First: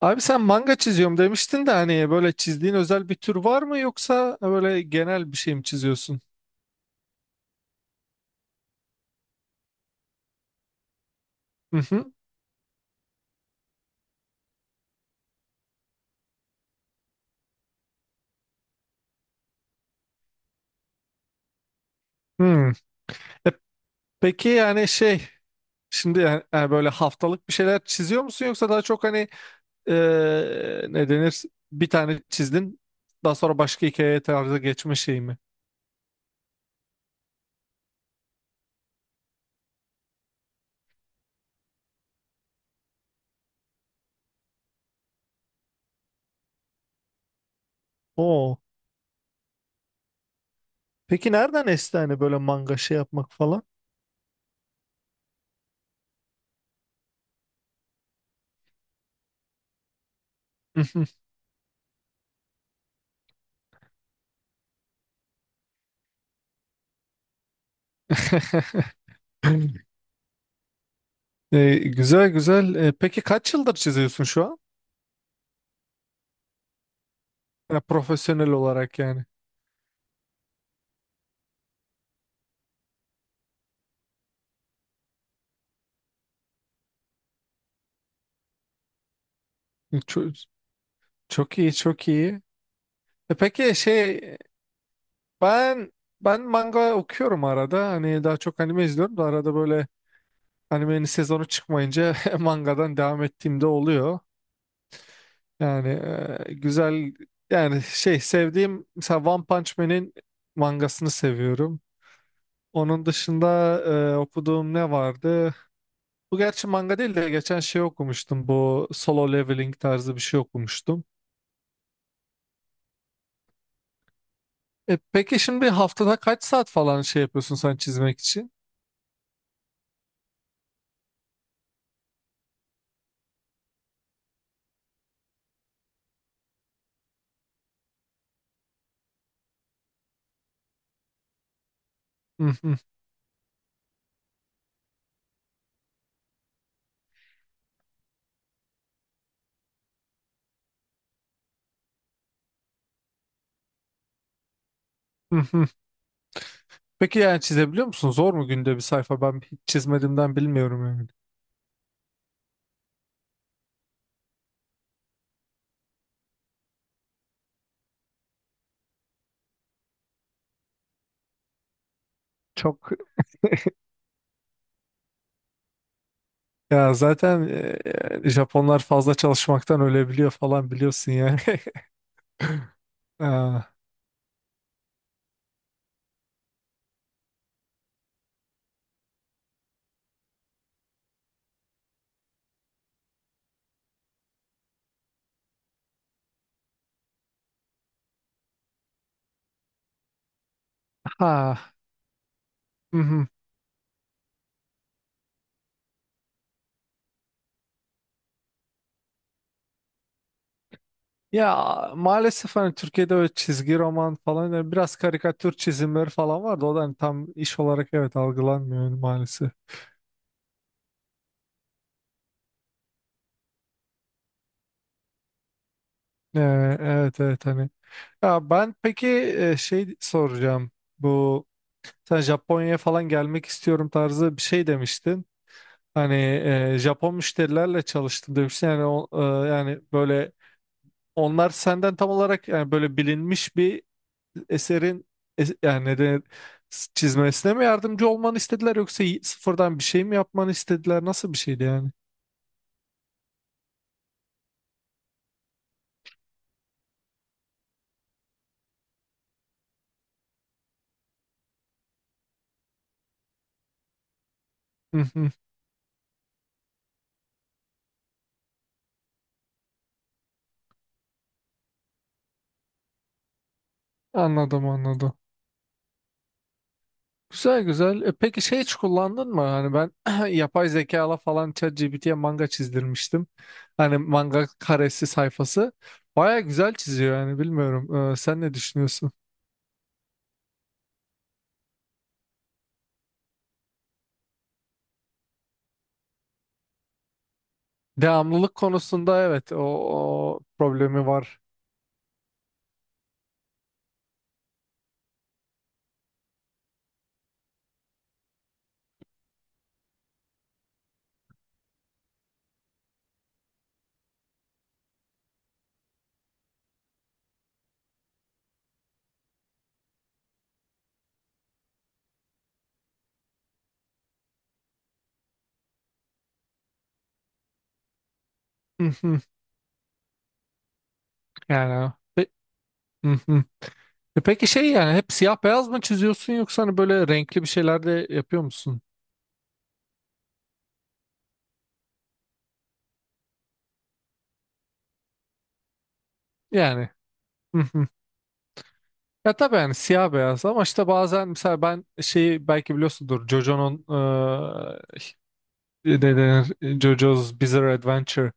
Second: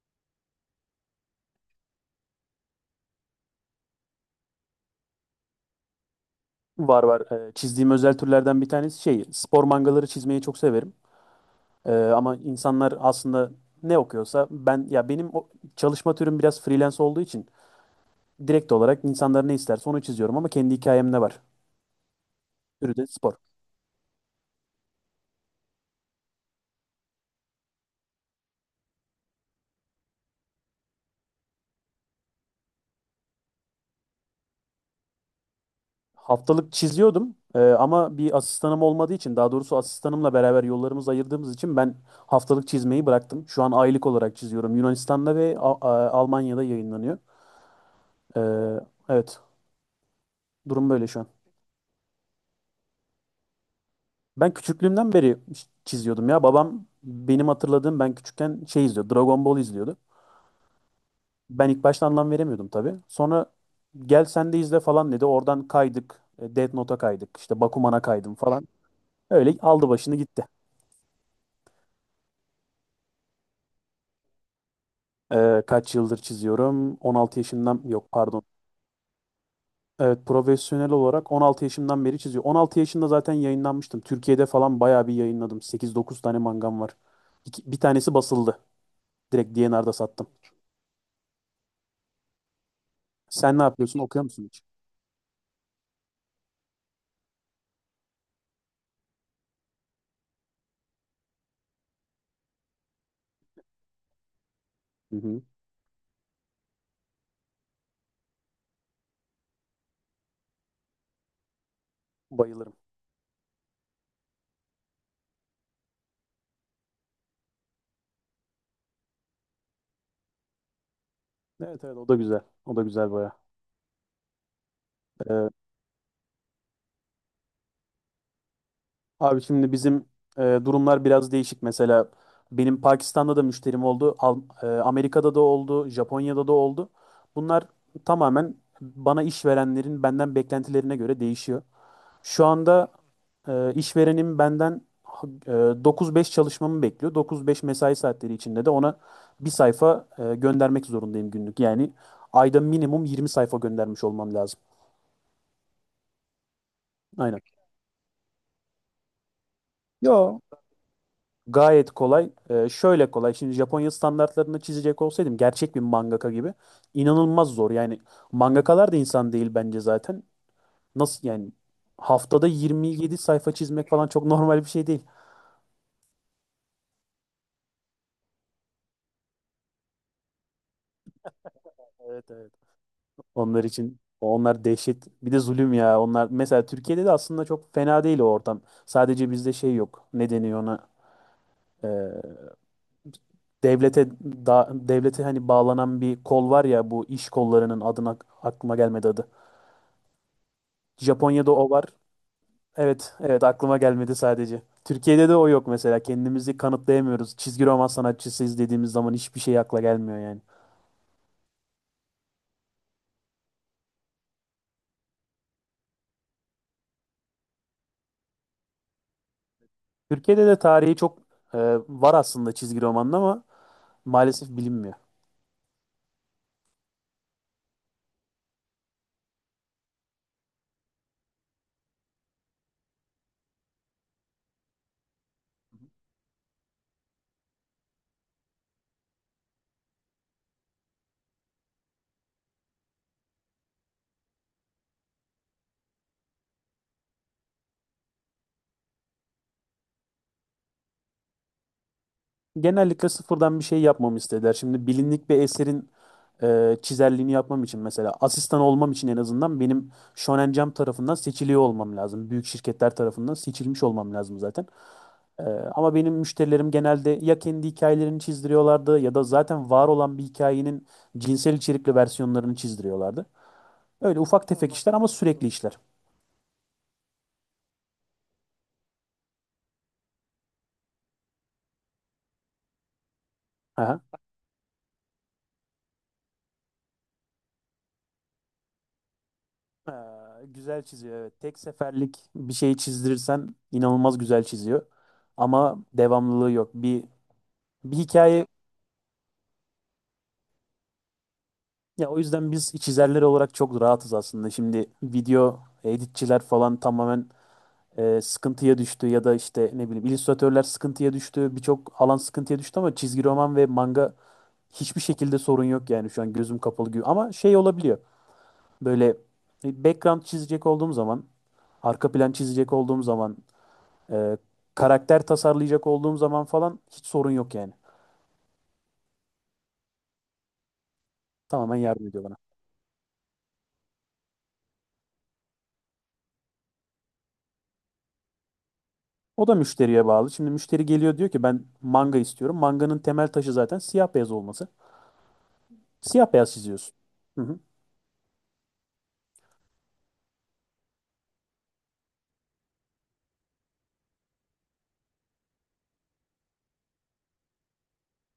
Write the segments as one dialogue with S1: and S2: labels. S1: Abi sen manga çiziyorum demiştin de hani böyle çizdiğin özel bir tür var mı yoksa böyle genel bir şey mi çiziyorsun?
S2: Var var. Çizdiğim özel türlerden bir tanesi şey, spor mangaları çizmeyi çok severim.
S1: Hı hı.
S2: Ama insanlar aslında ne okuyorsa ben ya benim o çalışma türüm biraz freelance olduğu için direkt olarak insanlar ne isterse onu çiziyorum ama kendi hikayem ne var?
S1: Hmm.
S2: Türü de spor.
S1: E, peki yani şey şimdi yani böyle haftalık bir şeyler çiziyor musun yoksa daha çok hani ne denir bir tane çizdin daha sonra başka hikaye tarzı geçme şey mi?
S2: Haftalık çiziyordum ama bir asistanım olmadığı için daha doğrusu asistanımla beraber yollarımızı ayırdığımız için ben haftalık çizmeyi bıraktım. Şu an aylık olarak çiziyorum. Yunanistan'da ve Almanya'da yayınlanıyor.
S1: Oo.
S2: Ee, evet, durum böyle şu an.
S1: Peki nereden esti hani böyle manga şey yapmak falan?
S2: Ben küçüklüğümden beri çiziyordum ya. Babam benim hatırladığım ben küçükken şey izliyordu. Dragon Ball izliyordu. Ben ilk başta anlam veremiyordum tabii. Sonra gel sen de izle falan dedi. Oradan kaydık. Death Note'a kaydık. İşte Bakuman'a kaydım falan. Öyle aldı başını gitti.
S1: Güzel güzel. Peki kaç yıldır çiziyorsun şu an?
S2: Kaç yıldır çiziyorum? 16 yaşından yok pardon.
S1: Profesyonel olarak yani.
S2: Evet profesyonel olarak 16 yaşından beri çiziyor. 16 yaşında zaten yayınlanmıştım. Türkiye'de falan bayağı bir yayınladım. 8-9 tane mangam var. Bir tanesi basıldı. Direkt D&R'da sattım.
S1: Çok, çok iyi, çok iyi.
S2: Sen ne
S1: Peki
S2: yapıyorsun?
S1: şey
S2: Okuyor musun?
S1: ben ben manga okuyorum arada. Hani daha çok anime izliyorum da arada böyle animenin sezonu çıkmayınca mangadan devam ettiğimde oluyor.
S2: Hı hı.
S1: Yani güzel yani şey sevdiğim mesela One Punch Man'in mangasını seviyorum.
S2: Bayılırım.
S1: Onun dışında okuduğum ne vardı? Bu gerçi manga değil de geçen şey okumuştum. Bu solo leveling tarzı bir şey okumuştum.
S2: Evet evet, o da güzel. O da güzel baya.
S1: Peki
S2: Ee,
S1: şimdi haftada kaç saat falan şey yapıyorsun sen çizmek için?
S2: Abi şimdi bizim durumlar biraz değişik. Mesela benim Pakistan'da da müşterim oldu. Amerika'da da oldu. Japonya'da da oldu. Bunlar tamamen bana işverenlerin benden beklentilerine göre değişiyor. Şu
S1: Hı hı,
S2: anda işverenim benden e, 9-5 çalışmamı bekliyor. 9-5 mesai saatleri içinde de ona bir sayfa göndermek zorundayım günlük. Yani ayda minimum 20 sayfa göndermiş olmam lazım.
S1: hı hı. Peki yani
S2: Aynen.
S1: çizebiliyor musun? Zor mu günde bir sayfa? Ben hiç çizmediğimden
S2: Yo,
S1: bilmiyorum yani.
S2: gayet kolay. Şöyle kolay. Şimdi Japonya standartlarını çizecek olsaydım gerçek bir mangaka gibi inanılmaz zor. Yani mangakalar da insan değil bence zaten. Nasıl yani haftada
S1: Çok
S2: 27 sayfa çizmek falan çok normal bir şey değil.
S1: ya zaten Japonlar fazla çalışmaktan ölebiliyor falan biliyorsun yani.
S2: Evet evet. Onlar
S1: Ha,
S2: için onlar dehşet. Bir de zulüm ya. Onlar mesela Türkiye'de de aslında çok fena değil o ortam. Sadece bizde şey yok. Ne deniyor ona? Ee, Devlete devlete hani bağlanan bir kol var ya bu iş kollarının adına aklıma gelmedi adı. Japonya'da
S1: ha.
S2: o var.
S1: Hı
S2: Evet,
S1: hı.
S2: evet aklıma gelmedi sadece. Türkiye'de de o yok mesela. Kendimizi kanıtlayamıyoruz. Çizgi roman sanatçısıyız dediğimiz zaman hiçbir şey akla gelmiyor yani.
S1: Ya maalesef hani Türkiye'de öyle çizgi roman falan yani biraz karikatür çizimleri falan vardı. O da hani tam iş olarak evet algılanmıyor yani maalesef.
S2: Türkiye'de de tarihi çok e, var aslında çizgi romanın ama maalesef bilinmiyor.
S1: Evet evet hani. Ya ben peki şey soracağım. Bu sen Japonya'ya falan gelmek istiyorum tarzı bir şey demiştin. Hani Japon müşterilerle çalıştın demiştin. Yani o, yani böyle onlar senden tam olarak yani böyle bilinmiş bir eserin yani neden çizmesine mi yardımcı olmanı istediler yoksa sıfırdan bir şey mi yapmanı istediler? Nasıl bir şeydi yani?
S2: Genellikle sıfırdan bir şey yapmamı istediler. Şimdi bilinlik bir eserin çizerliğini yapmam için mesela asistan olmam için en azından benim Shonen Jump tarafından seçiliyor olmam lazım. Büyük şirketler tarafından seçilmiş olmam lazım zaten.
S1: Hı hı.
S2: Ee, Ama benim müşterilerim genelde ya kendi hikayelerini çizdiriyorlardı ya da zaten var olan bir hikayenin cinsel içerikli versiyonlarını çizdiriyorlardı. Öyle ufak
S1: Anladım
S2: tefek işler ama
S1: anladım.
S2: sürekli işler.
S1: Güzel güzel. Peki şey hiç kullandın mı? Hani ben yapay zekala falan ChatGPT'ye manga çizdirmiştim. Hani
S2: Aha.
S1: manga karesi sayfası. Baya güzel çiziyor yani bilmiyorum. Sen ne düşünüyorsun?
S2: Güzel çiziyor evet. Tek seferlik bir şeyi çizdirirsen inanılmaz güzel çiziyor. Ama devamlılığı yok. Bir hikaye
S1: Devamlılık konusunda evet o, o problemi var.
S2: ya o yüzden biz çizerler olarak çok rahatız aslında. Şimdi video editçiler falan tamamen sıkıntıya düştü ya da işte ne bileyim illüstratörler sıkıntıya düştü. Birçok alan sıkıntıya düştü ama çizgi roman ve manga hiçbir şekilde sorun yok yani şu an gözüm kapalı gibi. Ama şey olabiliyor. Böyle bir background çizecek olduğum zaman, arka plan çizecek olduğum zaman, e, karakter tasarlayacak olduğum zaman falan hiç sorun yok yani.
S1: Hı hı.
S2: Tamamen
S1: Yani.
S2: yardım ediyor
S1: Pe-
S2: bana.
S1: Peki şey yani hep siyah beyaz mı çiziyorsun yoksa hani böyle renkli bir şeyler de yapıyor musun?
S2: O da müşteriye bağlı. Şimdi müşteri geliyor diyor ki ben manga istiyorum. Manganın temel taşı zaten siyah beyaz olması. Siyah beyaz
S1: Yani.
S2: çiziyorsun. Hı hı.
S1: Hı hı. Ya tabii yani siyah beyaz ama işte bazen mesela ben şeyi belki biliyorsundur JoJo'nun ne denir JoJo's Bizarre Adventure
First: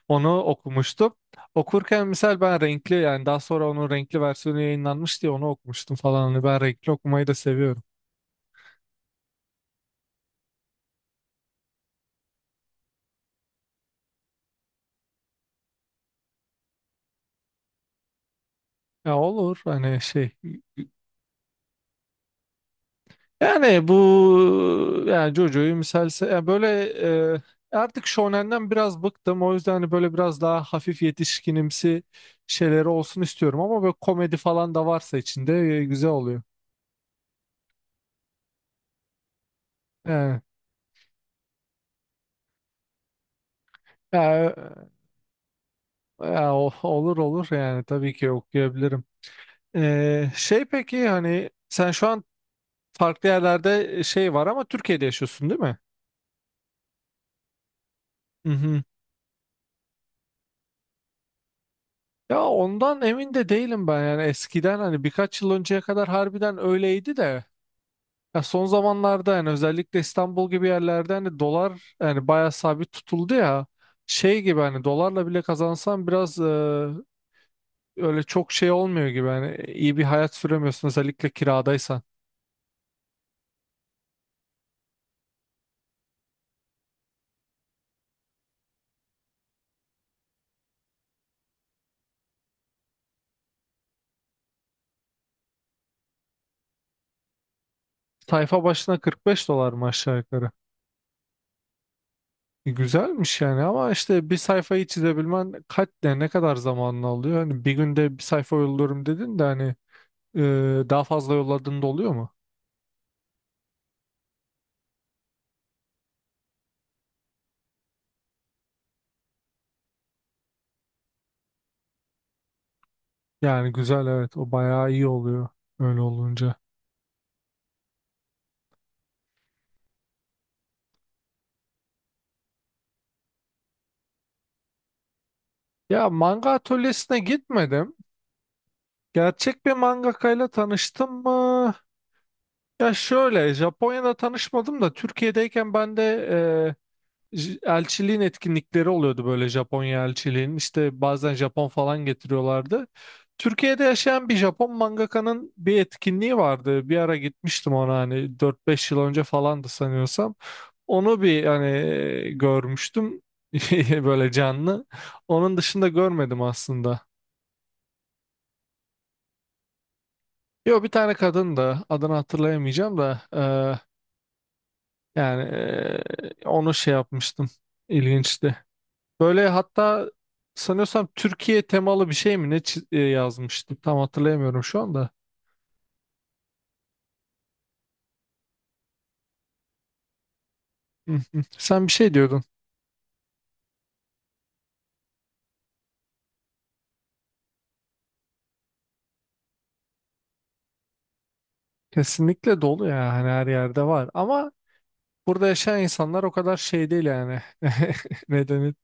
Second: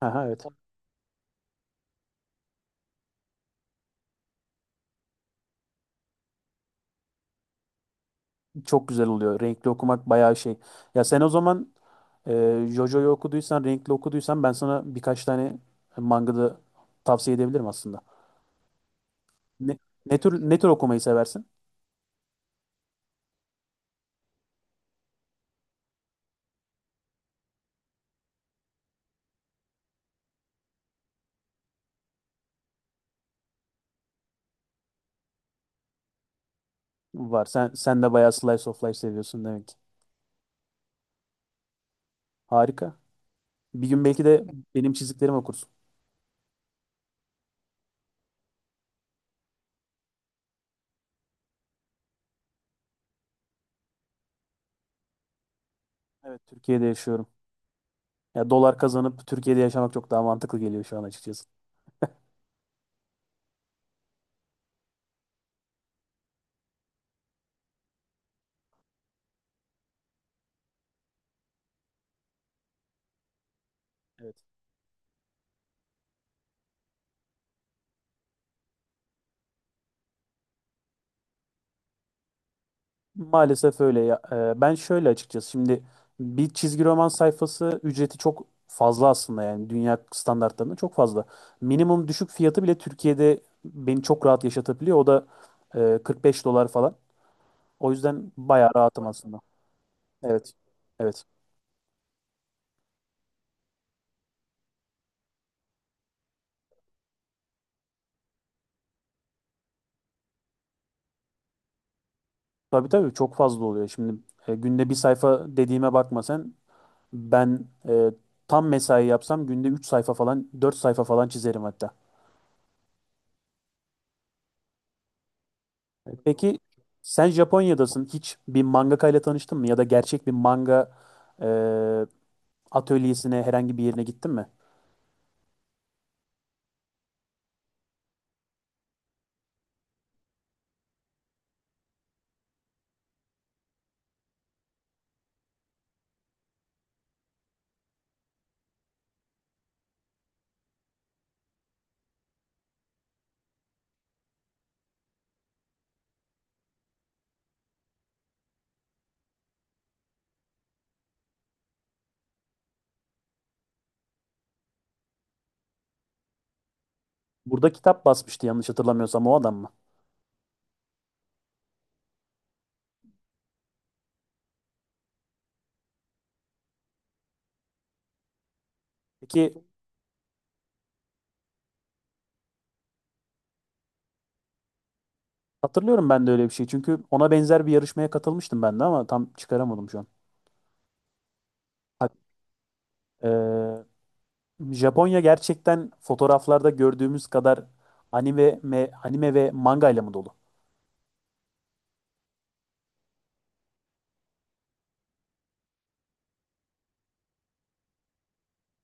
S2: Aha,
S1: onu
S2: evet.
S1: okumuştum. Okurken mesela ben renkli yani daha sonra onun renkli versiyonu yayınlanmış diye onu okumuştum falan. Hani ben renkli okumayı da seviyorum.
S2: Çok güzel oluyor. Renkli okumak bayağı şey. Ya sen o zaman JoJo'yu okuduysan, renkli okuduysan ben sana birkaç tane mangada tavsiye edebilirim aslında.
S1: Ya olur
S2: Ne,
S1: hani
S2: ne
S1: şey
S2: tür ne tür okumayı seversin?
S1: yani bu yani JoJo'yu misalse ya böyle e, artık Shonen'den biraz bıktım o yüzden hani böyle biraz daha hafif yetişkinimsi şeyleri olsun istiyorum ama böyle komedi falan da varsa içinde güzel oluyor.
S2: Var. Sen de bayağı slice of life seviyorsun demek ki.
S1: Yani,
S2: Harika. Bir gün belki de
S1: ya,
S2: benim çizdiklerimi okursun.
S1: ya olur olur yani tabii ki okuyabilirim. Şey peki hani sen şu an farklı yerlerde şey var ama Türkiye'de yaşıyorsun değil mi?
S2: Evet, Türkiye'de yaşıyorum. Ya dolar
S1: Mhm.
S2: kazanıp Türkiye'de yaşamak çok daha mantıklı geliyor şu an açıkçası.
S1: Ya ondan emin de değilim ben yani eskiden hani birkaç yıl önceye kadar harbiden öyleydi de ya son zamanlarda yani özellikle İstanbul gibi yerlerde hani dolar yani bayağı sabit tutuldu ya
S2: Evet.
S1: şey gibi hani dolarla bile kazansan biraz öyle çok şey olmuyor gibi hani iyi bir hayat süremiyorsun özellikle kiradaysan.
S2: Maalesef öyle ya. Ben şöyle açıkçası şimdi bir çizgi roman sayfası ücreti çok fazla aslında yani dünya standartlarında çok fazla. Minimum düşük fiyatı bile Türkiye'de beni çok rahat yaşatabiliyor. O da 45 dolar falan. O yüzden
S1: Sayfa
S2: bayağı
S1: başına
S2: rahatım aslında.
S1: 45 dolar mı aşağı yukarı?
S2: Evet. Evet.
S1: Güzelmiş yani ama işte bir sayfayı çizebilmen kaç ne kadar zamanını alıyor? Hani bir günde bir sayfa yolluyorum dedin de hani e, daha fazla yolladığın da oluyor mu?
S2: Tabii tabii çok fazla oluyor. Şimdi günde bir sayfa dediğime bakma sen. Ben tam mesai yapsam günde 3 sayfa falan 4 sayfa falan çizerim hatta.
S1: Yani güzel evet o bayağı iyi oluyor öyle olunca.
S2: Peki sen Japonya'dasın. Hiç bir mangaka ile tanıştın mı? Ya da gerçek bir manga e, atölyesine herhangi bir yerine gittin mi?
S1: Ya manga atölyesine gitmedim. Gerçek bir mangakayla tanıştım mı? Ya şöyle Japonya'da tanışmadım da Türkiye'deyken ben de e, elçiliğin etkinlikleri oluyordu böyle Japonya elçiliğinin. İşte bazen Japon falan getiriyorlardı. Türkiye'de yaşayan bir Japon mangakanın bir etkinliği vardı. Bir ara gitmiştim ona hani dört beş yıl önce falandı sanıyorsam. Onu bir hani görmüştüm böyle canlı. Onun dışında görmedim aslında.
S2: Burada kitap basmıştı yanlış hatırlamıyorsam o adam mı?
S1: Yo bir tane kadın da adını hatırlayamayacağım da yani onu şey yapmıştım. İlginçti. Böyle
S2: Peki
S1: hatta sanıyorsam Türkiye temalı bir şey mi ne yazmıştı tam hatırlayamıyorum şu anda.
S2: hatırlıyorum ben de öyle bir şey. Çünkü ona benzer bir yarışmaya katılmıştım ben de ama tam çıkaramadım şu an.
S1: Hı hı. Sen bir
S2: Bak,
S1: şey diyordun.
S2: e, Japonya gerçekten fotoğraflarda gördüğümüz kadar anime ve manga ile mi dolu?
S1: Kesinlikle dolu ya hani her yerde var ama burada yaşayan insanlar o kadar şey değil yani.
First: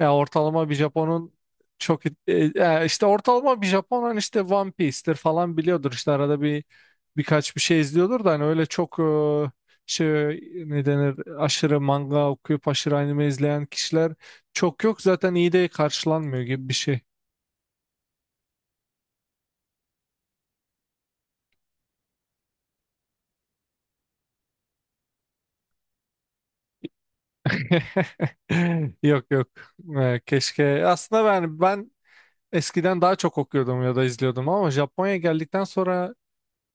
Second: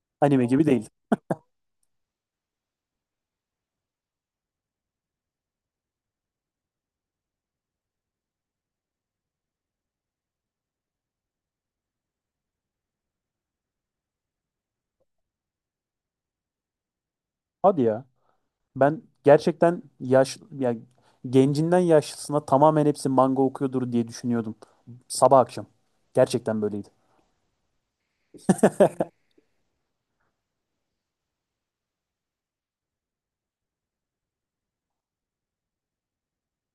S1: Ne Ya
S2: Anime gibi
S1: ortalama bir
S2: değil.
S1: Japon'un çok işte ortalama bir Japon hani işte One Piece'tir falan biliyordur işte arada bir birkaç bir şey izliyordur da hani öyle çok şey ne denir aşırı manga okuyup aşırı anime izleyen kişiler çok yok zaten iyi de karşılanmıyor gibi bir şey.
S2: Hadi ya. Ben gerçekten yaş ya gencinden yaşlısına tamamen hepsi manga okuyordur diye düşünüyordum. Sabah akşam. Gerçekten böyleydi.
S1: Yok yok. Keşke aslında ben eskiden daha çok okuyordum ya da izliyordum ama Japonya'ya geldikten sonra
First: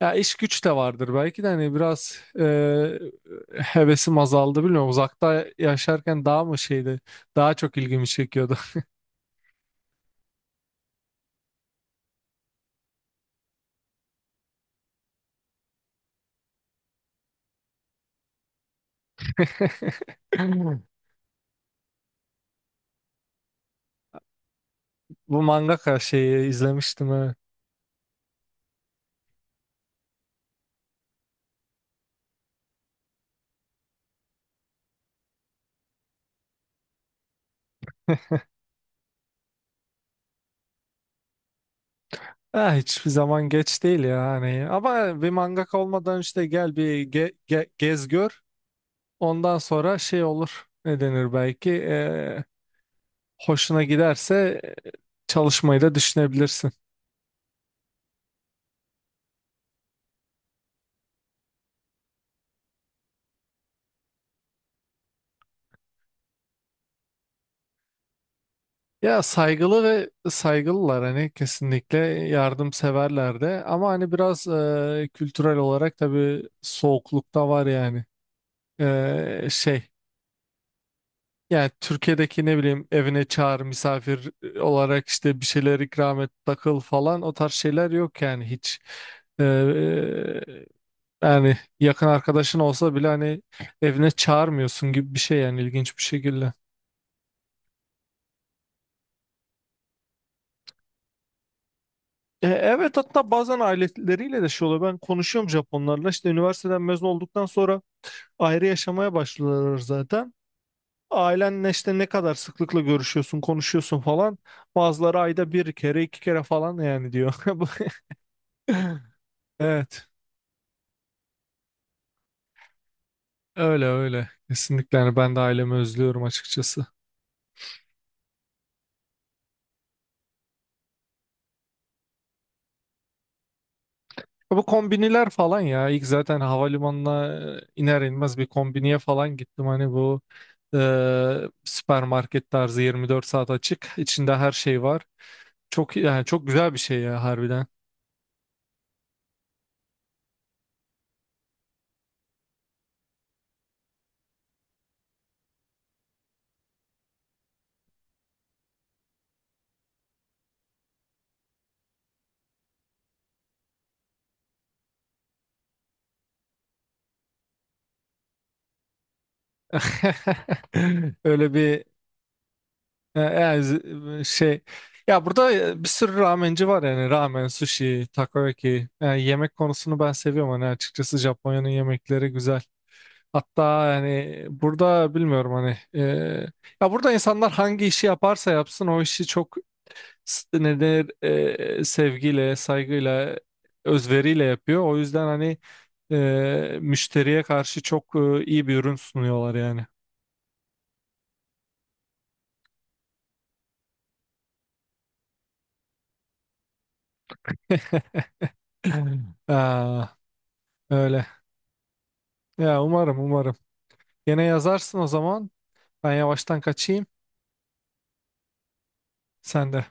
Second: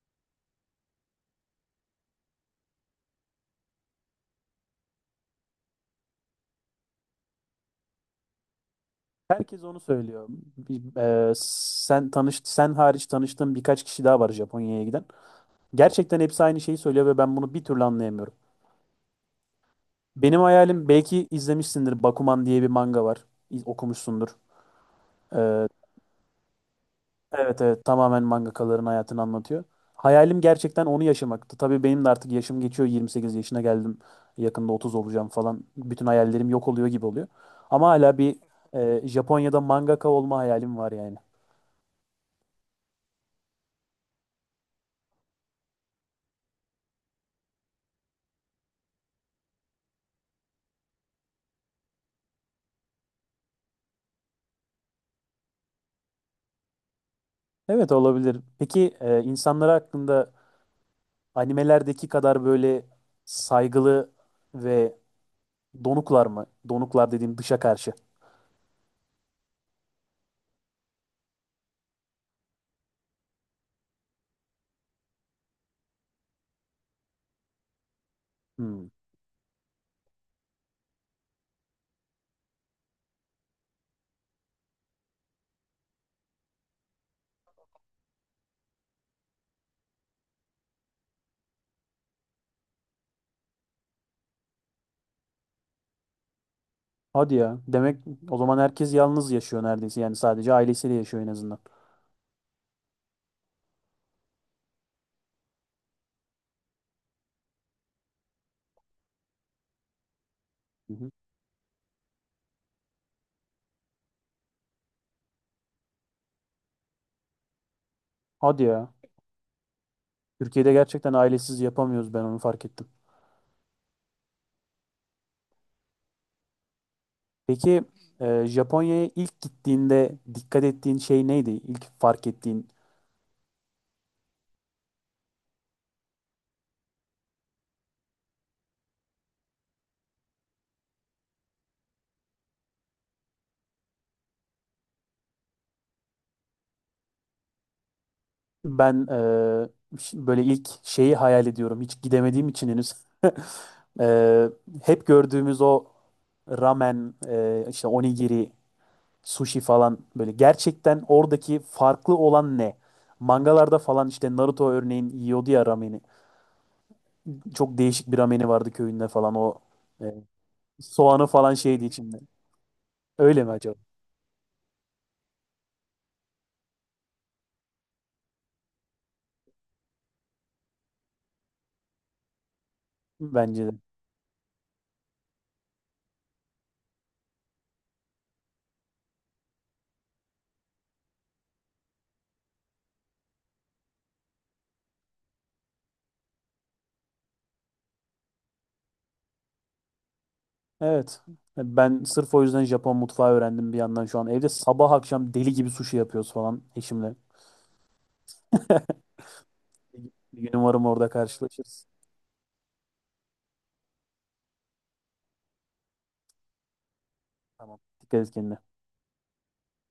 S1: ya iş güç de vardır belki de hani biraz hevesim azaldı bilmiyorum. Uzakta yaşarken daha mı şeydi? Daha çok ilgimi çekiyordu.
S2: Herkes onu söylüyor. Bir- Sen tanış sen hariç tanıştığım birkaç kişi daha var Japonya'ya giden. Gerçekten hepsi aynı şeyi söylüyor ve ben bunu bir türlü anlayamıyorum. Benim hayalim belki izlemişsindir Bakuman diye bir manga var. Okumuşsundur.
S1: Bu
S2: E,
S1: mangaka şeyi izlemiştim evet.
S2: Evet evet tamamen mangakaların hayatını anlatıyor. Hayalim gerçekten onu yaşamaktı. Tabii benim de artık yaşım geçiyor. 28 yaşına geldim. Yakında 30 olacağım falan. Bütün hayallerim yok oluyor gibi oluyor. Ama hala bir Japonya'da mangaka olma hayalim var yani.
S1: Ha, hiçbir zaman geç değil ya hani. Ama bir mangaka olmadan işte gel bir gez gör. Ondan sonra şey olur. Ne denir belki? Hoşuna giderse çalışmayı da düşünebilirsin.
S2: Evet olabilir. Peki insanlara hakkında animelerdeki kadar böyle saygılı ve donuklar mı? Donuklar dediğim dışa karşı.
S1: Ya saygılı ve saygılılar hani kesinlikle yardımseverler de ama hani biraz kültürel olarak tabii soğukluk da var yani.
S2: Hmm.
S1: Şey yani Türkiye'deki ne bileyim evine çağır misafir olarak işte bir şeyler ikram et takıl falan o tarz şeyler yok yani hiç. E, yani yakın arkadaşın olsa bile hani evine çağırmıyorsun gibi bir şey yani ilginç bir şekilde.
S2: Hadi ya. Demek o zaman herkes yalnız yaşıyor neredeyse. Yani sadece ailesiyle yaşıyor en azından.
S1: Evet hatta bazen aileleriyle de şey oluyor. Ben konuşuyorum Japonlarla. İşte üniversiteden mezun olduktan sonra ayrı yaşamaya başlıyorlar zaten.
S2: Hı hı.
S1: Ailenle işte ne kadar sıklıkla görüşüyorsun, konuşuyorsun falan. Bazıları ayda bir kere, iki kere falan yani diyor. Bu-
S2: Hadi ya.
S1: Evet.
S2: Türkiye'de gerçekten ailesiz yapamıyoruz ben onu fark ettim.
S1: Öyle öyle. Kesinlikle yani ben de ailemi özlüyorum açıkçası.
S2: Peki Japonya'ya ilk gittiğinde dikkat ettiğin şey neydi? İlk fark ettiğin
S1: Bu kombiniler falan ya ilk zaten havalimanına iner inmez bir kombiniye falan gittim hani bu e, süpermarket tarzı 24 saat açık içinde her şey var çok yani çok güzel bir şey ya harbiden
S2: ben böyle ilk şeyi hayal ediyorum. Hiç gidemediğim için henüz. E, Hep gördüğümüz o ramen, işte onigiri, sushi falan böyle gerçekten oradaki farklı olan ne? Mangalarda falan işte Naruto örneğin yiyordu ya rameni. Çok değişik bir rameni vardı köyünde falan o e, soğanı
S1: öyle
S2: falan
S1: bir
S2: şeydi içinde. Öyle mi
S1: yani
S2: acaba?
S1: şey ya burada bir sürü ramenci var yani ramen sushi takoyaki yani yemek konusunu ben seviyorum hani açıkçası Japonya'nın yemekleri güzel.
S2: Bence de.
S1: Hatta yani burada bilmiyorum hani ya burada insanlar hangi işi yaparsa yapsın o işi çok ne denir sevgiyle, saygıyla, özveriyle yapıyor. O yüzden hani müşteriye karşı çok iyi bir ürün sunuyorlar yani.
S2: Evet. Ben sırf o yüzden Japon mutfağı öğrendim bir yandan şu an. Evde sabah akşam deli gibi sushi yapıyoruz falan eşimle.
S1: Aa,
S2: Bir gün umarım orada
S1: öyle.
S2: karşılaşırız.
S1: Ya umarım umarım. Gene yazarsın o zaman. Ben yavaştan kaçayım.
S2: Tamam. Dikkat et kendine.
S1: Sen de.